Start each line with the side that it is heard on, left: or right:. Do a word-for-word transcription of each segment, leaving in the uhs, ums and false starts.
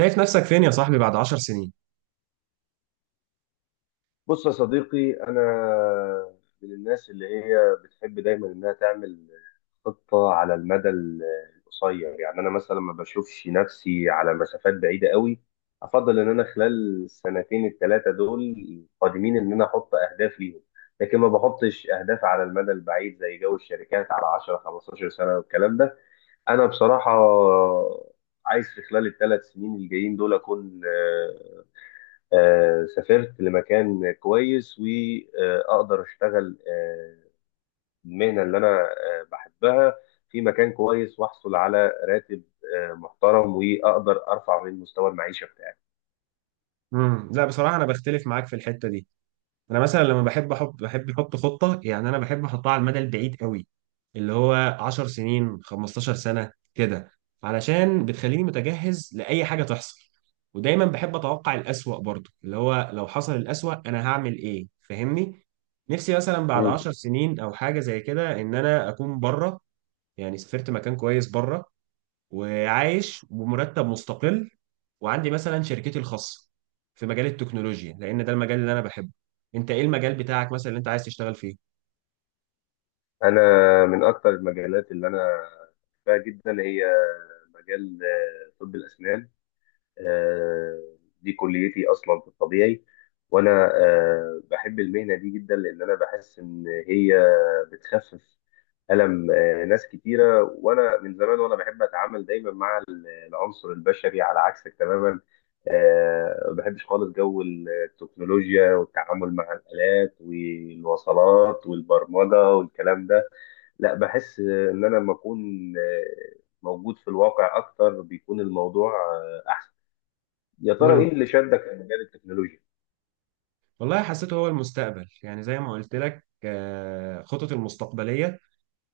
right: شايف نفسك فين يا صاحبي بعد عشر سنين؟
left: بص يا صديقي، أنا من الناس اللي هي بتحب دايما إنها تعمل خطة على المدى ال- القصير. يعني أنا مثلا ما بشوفش نفسي على مسافات بعيدة قوي. أفضل إن أنا خلال السنتين الثلاثة دول القادمين إن أنا أحط أهداف ليهم، لكن ما بحطش أهداف على المدى البعيد زي جو الشركات على عشرة خمستاشر سنة والكلام ده. أنا بصراحة عايز في خلال الثلاث سنين الجايين دول أكون آه، سافرت لمكان كويس، وأقدر أشتغل آه، المهنة اللي أنا آه، بحبها في مكان كويس، وأحصل على راتب آه، محترم، وأقدر أرفع من مستوى المعيشة بتاعي.
right: امم لا بصراحة أنا بختلف معاك في الحتة دي، أنا مثلا لما بحب أحط بحب أحط خطة، يعني أنا بحب أحطها على المدى البعيد قوي، اللي هو عشر سنين خمستاشر سنة كده، علشان بتخليني متجهز لأي حاجة تحصل. ودايما بحب أتوقع الأسوأ برضه، اللي هو لو حصل الأسوأ أنا هعمل إيه؟ فاهمني؟ نفسي مثلا بعد
left: مم.
right: عشر سنين أو حاجة زي كده إن أنا أكون بره، يعني سافرت مكان كويس بره، وعايش بمرتب مستقل، وعندي مثلا شركتي الخاصة في مجال التكنولوجيا، لأن ده المجال اللي أنا بحبه. أنت إيه المجال بتاعك مثلا اللي أنت عايز تشتغل فيه؟
left: أنا من أكتر المجالات اللي أنا بحبها جدا هي مجال آه، طب الأسنان. آه، دي كليتي اصلا في الطبيعي، وانا آه، بحب المهنه دي جدا، لان انا بحس ان هي بتخفف الم آه، ناس كتيره. وانا من زمان وانا بحب اتعامل دايما مع ال- العنصر البشري، على عكسك تماما. آه، ما بحبش خالص جو التكنولوجيا والتعامل مع الالات والوصلات والبرمجه والكلام ده. لا، بحس ان انا لما اكون آه، موجود في الواقع اكتر بيكون الموضوع آه، احسن. يا ترى
right: مم.
left: ايه اللي شدك لمجال التكنولوجيا؟
right: والله حسيته هو المستقبل، يعني زي ما قلت لك، آه، خطط المستقبلية،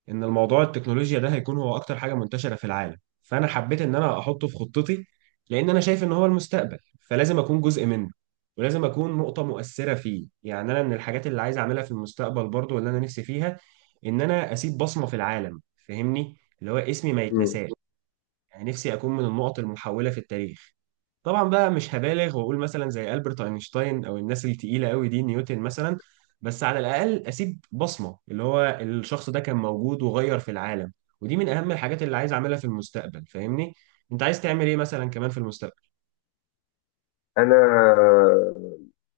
right: ان الموضوع التكنولوجيا ده هيكون هو اكتر حاجه منتشره في العالم، فانا حبيت ان انا احطه في خطتي، لان انا شايف ان هو المستقبل، فلازم اكون جزء منه، ولازم اكون نقطه مؤثره فيه. يعني انا من الحاجات اللي عايز اعملها في المستقبل برضو، اللي انا نفسي فيها، ان انا اسيب بصمه في العالم، فاهمني؟ اللي هو اسمي ما
left: مم.
right: يتنساش. يعني نفسي اكون من النقط المحوله في التاريخ. طبعا بقى مش هبالغ واقول مثلا زي البرت اينشتاين او الناس التقيله قوي دي، نيوتن مثلا، بس على الاقل اسيب بصمه، اللي هو الشخص ده كان موجود وغير في العالم. ودي من اهم الحاجات اللي عايز اعملها في المستقبل، فاهمني؟ انت عايز تعمل ايه مثلا كمان في المستقبل؟
left: انا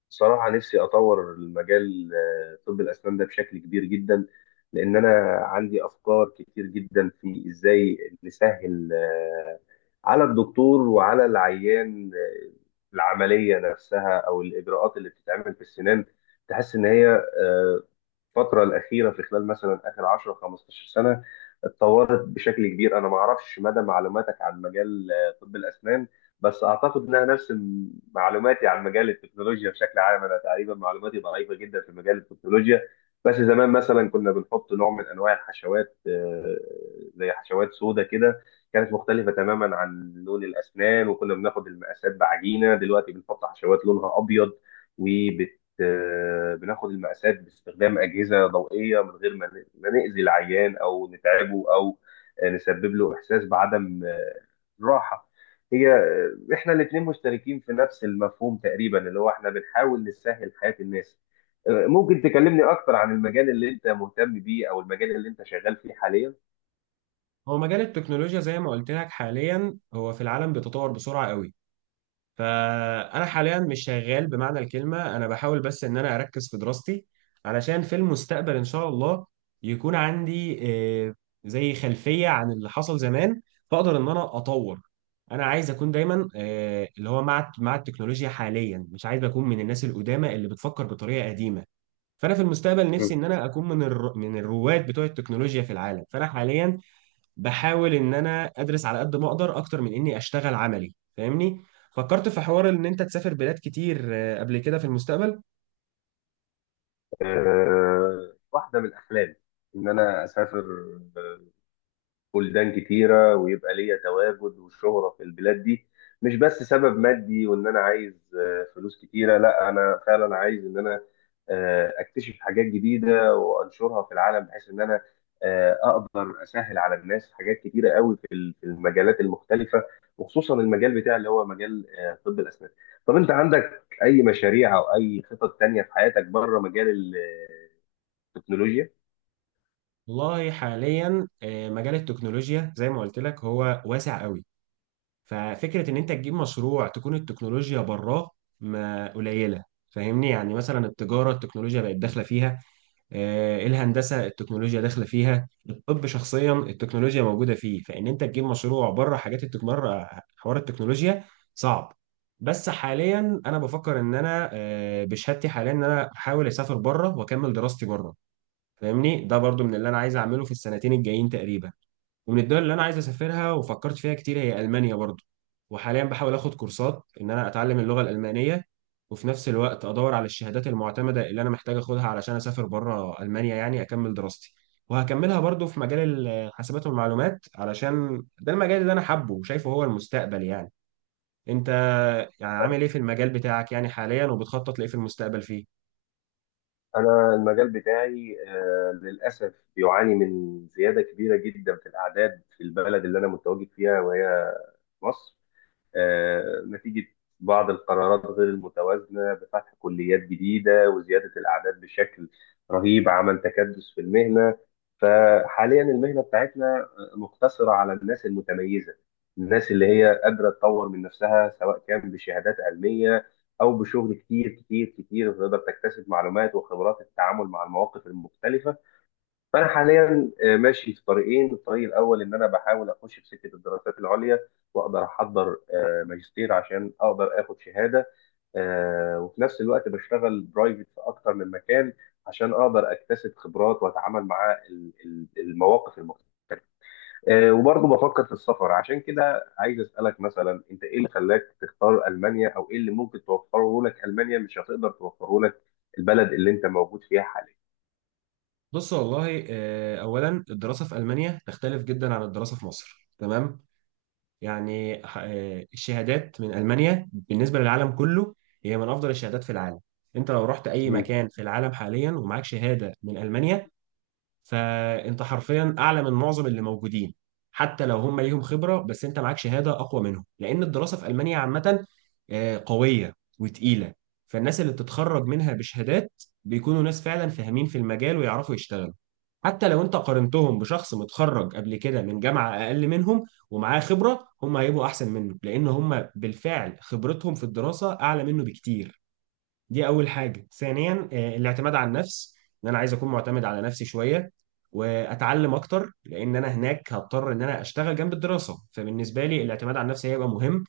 left: صراحة نفسي اطور المجال آه، طب الاسنان ده بشكل كبير جدا، لان انا عندي افكار كتير جدا في ازاي نسهل آه، على الدكتور وعلى العيان آه، العملية نفسها او الاجراءات اللي بتتعمل في السنان. تحس ان هي آه، الفترة الأخيرة في خلال مثلا آخر عشرة خمستاشر سنة اتطورت بشكل كبير. أنا ما أعرفش مدى معلوماتك عن مجال آه، طب الأسنان، بس أعتقد إنها نفس م- معلوماتي عن مجال التكنولوجيا بشكل عام. أنا تقريبا معلوماتي ضعيفة جدا في مجال التكنولوجيا. بس زمان مثلا كنا بنحط نوع من أنواع الحشوات آه، زي حشوات سودا كده، كانت مختلفة تماما عن لون الأسنان، وكنا بناخد المقاسات بعجينة. دلوقتي بنحط حشوات لونها أبيض، وب آه، بناخد المقاسات باستخدام أجهزة ضوئية، من غير ما ن- ما نأذي العيان أو نتعبه أو آه، نسبب له إحساس بعدم آه، راحة. هي آه، إحنا الاتنين مشتركين في نفس المفهوم تقريبا، اللي هو إحنا بنحاول نسهل حياة الناس. آه، ممكن تكلمني أكتر عن المجال اللي أنت مهتم بيه، أو المجال اللي أنت شغال فيه حاليا؟
right: هو مجال التكنولوجيا زي ما قلت لك حاليا هو في العالم بيتطور بسرعه قوي، فانا حاليا مش شغال بمعنى الكلمه، انا بحاول بس ان انا اركز في دراستي علشان في المستقبل ان شاء الله يكون عندي آه، زي خلفيه عن اللي حصل زمان، فاقدر ان انا اطور. انا عايز اكون دايما آه، اللي هو مع مع التكنولوجيا حاليا، مش عايز اكون من الناس القدامى اللي بتفكر بطريقه قديمه، فانا في المستقبل نفسي
left: مم.
right: ان انا اكون من الر... من الرواد بتوع التكنولوجيا في العالم. فانا حاليا بحاول ان انا ادرس على قد ما اقدر، اكتر من اني اشتغل عملي، فاهمني؟ فكرت في حوار ان انت تسافر بلاد كتير آه، قبل كده في المستقبل؟
left: آه، واحدة من أحلامي إن أنا أسافر بلدان كتيرة، ويبقى ليا تواجد وشهرة في البلاد دي. مش بس سبب مادي، وإن أنا عايز آه، فلوس كتيرة، لا، أنا فعلا عايز إن أنا آه، أكتشف حاجات جديدة وأنشرها في العالم، بحيث إن أنا آه، أقدر أسهل على الناس حاجات كتيرة قوي في ال- في المجالات المختلفة، وخصوصا المجال بتاعي اللي هو مجال آه، طب الأسنان. طب أنت عندك أي مشاريع أو أي خطط تانية في حياتك بره مجال التكنولوجيا؟
right: والله حاليا آه، مجال التكنولوجيا زي ما قلت لك هو واسع قوي، ففكرة ان انت تجيب مشروع تكون التكنولوجيا براه ما قليلة، فاهمني؟ يعني مثلا التجارة التكنولوجيا بقت داخلة فيها، آه، إيه، الهندسه التكنولوجيا داخله فيها، الطب شخصيا التكنولوجيا موجوده فيه، فان انت تجيب مشروع بره حاجات التكنولوجيا، حوار التكنولوجيا، صعب. بس حاليا انا بفكر ان انا آه، بشهادتي حاليا ان انا احاول اسافر بره واكمل دراستي بره، فاهمني؟ ده برضو من اللي انا عايز اعمله في السنتين الجايين تقريبا. ومن الدول اللي انا عايز اسافرها وفكرت فيها كتير هي المانيا برضو، وحاليا بحاول اخد كورسات ان انا اتعلم اللغه الالمانيه، وفي نفس الوقت ادور على الشهادات المعتمده اللي انا محتاج اخدها علشان اسافر بره المانيا، يعني اكمل دراستي، وهكملها برضو في مجال الحاسبات والمعلومات، علشان ده المجال اللي انا حابه وشايفه هو المستقبل يعني. انت يعني عامل ايه في المجال بتاعك يعني حاليا، وبتخطط لايه في المستقبل فيه؟
left: أنا المجال بتاعي آه، للأسف بيعاني من زيادة كبيرة جدا في الأعداد في البلد اللي أنا متواجد فيها، وهي مصر. آه، نتيجة بعض القرارات غير المتوازنة بفتح كليات جديدة وزيادة الأعداد بشكل رهيب، عمل تكدس في المهنة. فحاليا المهنة بتاعتنا مقتصرة على الناس المتميزة، الناس اللي هي قادرة تطور من نفسها، سواء كان بشهادات علمية أو بشغل كتير كتير كتير تقدر تكتسب معلومات وخبرات التعامل مع المواقف المختلفة. فانا حاليا آه، ماشي في طريقين. الطريق الاول ان انا بحاول اخش في سكه الدراسات العليا، واقدر احضر آه، ماجستير عشان اقدر اخد شهاده. آه، وفي نفس الوقت بشتغل برايفت في اكتر من مكان عشان اقدر اكتسب خبرات واتعامل مع ال- ال- المواقف المختلفه. آه، وبرضه بفكر في السفر. عشان كده عايز اسالك مثلا، انت ايه اللي خلاك تختار المانيا؟ او ايه اللي ممكن توفره لك المانيا مش هتقدر توفره لك البلد اللي انت موجود فيها حاليا؟
right: بص والله آه، اولا الدراسه في المانيا تختلف جدا عن الدراسه في مصر، تمام؟ يعني ح- آه، الشهادات من ألمانيا بالنسبة للعالم كله هي من أفضل الشهادات في العالم. أنت لو رحت أي
left: مم.
right: مكان في العالم حاليا ومعاك شهادة من ألمانيا، فأنت حرفيا أعلى من معظم اللي موجودين، حتى لو هم ليهم خبرة، بس أنت معاك شهادة أقوى منهم، لأن الدراسة في ألمانيا عامة آه، قوية وتقيلة، فالناس اللي بتتخرج منها بشهادات بيكونوا ناس فعلا فاهمين في المجال ويعرفوا يشتغلوا. حتى لو انت قارنتهم بشخص متخرج قبل كده من جامعة اقل منهم ومعاه خبرة، هم هيبقوا احسن منه، لان هم بالفعل خبرتهم في الدراسة اعلى منه بكتير. دي اول حاجة. ثانيا آه، الاعتماد على النفس، ان انا عايز اكون معتمد على نفسي شوية، واتعلم اكتر، لان انا هناك هضطر ان انا اشتغل جنب الدراسة، فبالنسبة لي الاعتماد على النفس هيبقى مهم.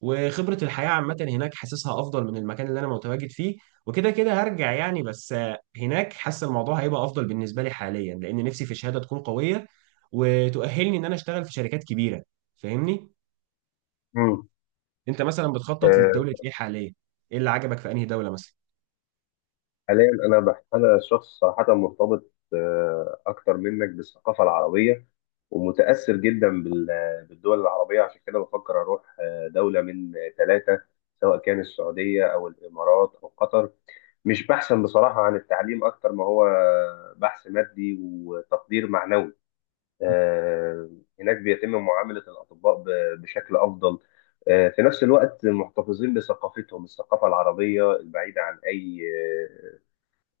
right: وخبرة الحياة عامة هناك حاسسها أفضل من المكان اللي أنا متواجد فيه، وكده كده هرجع يعني، بس آه، هناك حاسس الموضوع هيبقى أفضل بالنسبة لي حاليا، لأن نفسي في شهادة تكون قوية وتؤهلني إن أنا أشتغل في شركات كبيرة، فاهمني؟
left: مم.
right: أنت مثلا بتخطط لدولة إيه حاليا؟ إيه اللي عجبك في أنهي دولة مثلا؟
left: حاليا انا بح... انا شخص صراحه مرتبط آه، اكتر منك بالثقافه العربيه، ومتاثر جدا بال... بالدول العربيه. عشان كده بفكر اروح آه، دوله من ثلاثه، سواء كان السعوديه او الامارات او قطر. مش بحثا بصراحه عن التعليم، اكتر ما هو بحث مادي وتقدير معنوي. آه، هناك بيتم معامله الاطباء ب- بشكل افضل. آه، في نفس الوقت محتفظين بثقافتهم، الثقافة العربية البعيدة عن أي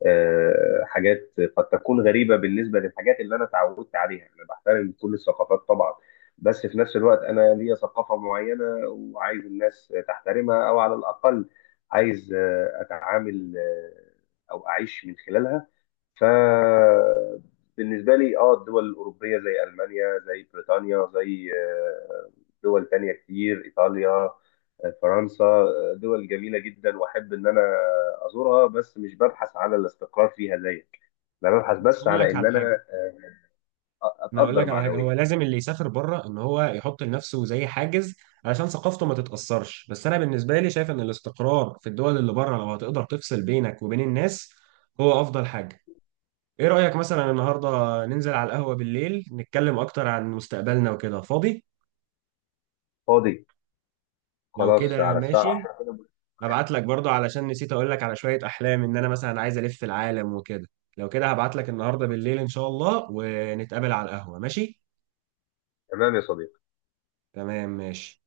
left: آه، حاجات قد تكون غريبة بالنسبة للحاجات اللي أنا اتعودت عليها. أنا بحترم كل الثقافات طبعا، بس في نفس الوقت أنا ليا ثقافة معينة، وعايز الناس تحترمها، أو على الأقل عايز آه، أتعامل آه، أو أعيش من خلالها. فبالنسبة لي، اه الدول الأوروبية زي ألمانيا، زي بريطانيا، زي آه، دول تانية كتير، إيطاليا آه، فرنسا، آه، دول جميلة جدا وأحب إن أنا أزورها، بس مش ببحث على الاستقرار فيها زيك. أنا ببحث بس
right: أقول
left: على
right: لك
left: إن
right: على
left: أنا
right: حاجة
left: آه،
right: أنا أقول
left: أتقدر
right: لك على حاجة، هو
left: معنويا.
right: لازم اللي يسافر بره إن هو يحط لنفسه زي حاجز علشان ثقافته ما تتأثرش، بس أنا بالنسبة لي شايف إن الاستقرار في الدول اللي بره، لو هتقدر تفصل بينك وبين الناس، هو أفضل حاجة. ايه رأيك مثلا النهارده ننزل على القهوة بالليل نتكلم اكتر عن مستقبلنا وكده؟ فاضي؟
left: فاضي.
right: لو
left: خلاص
right: كده
left: على الساعة
right: ماشي،
left: عشرة كده.
right: هبعت لك برضه علشان نسيت اقول لك على شوية احلام ان انا مثلا عايز الف العالم وكده. لو كده هبعت لك النهارده بالليل ان شاء الله ونتقابل على القهوة، ماشي؟
left: تمام يا صديقي.
right: تمام ماشي.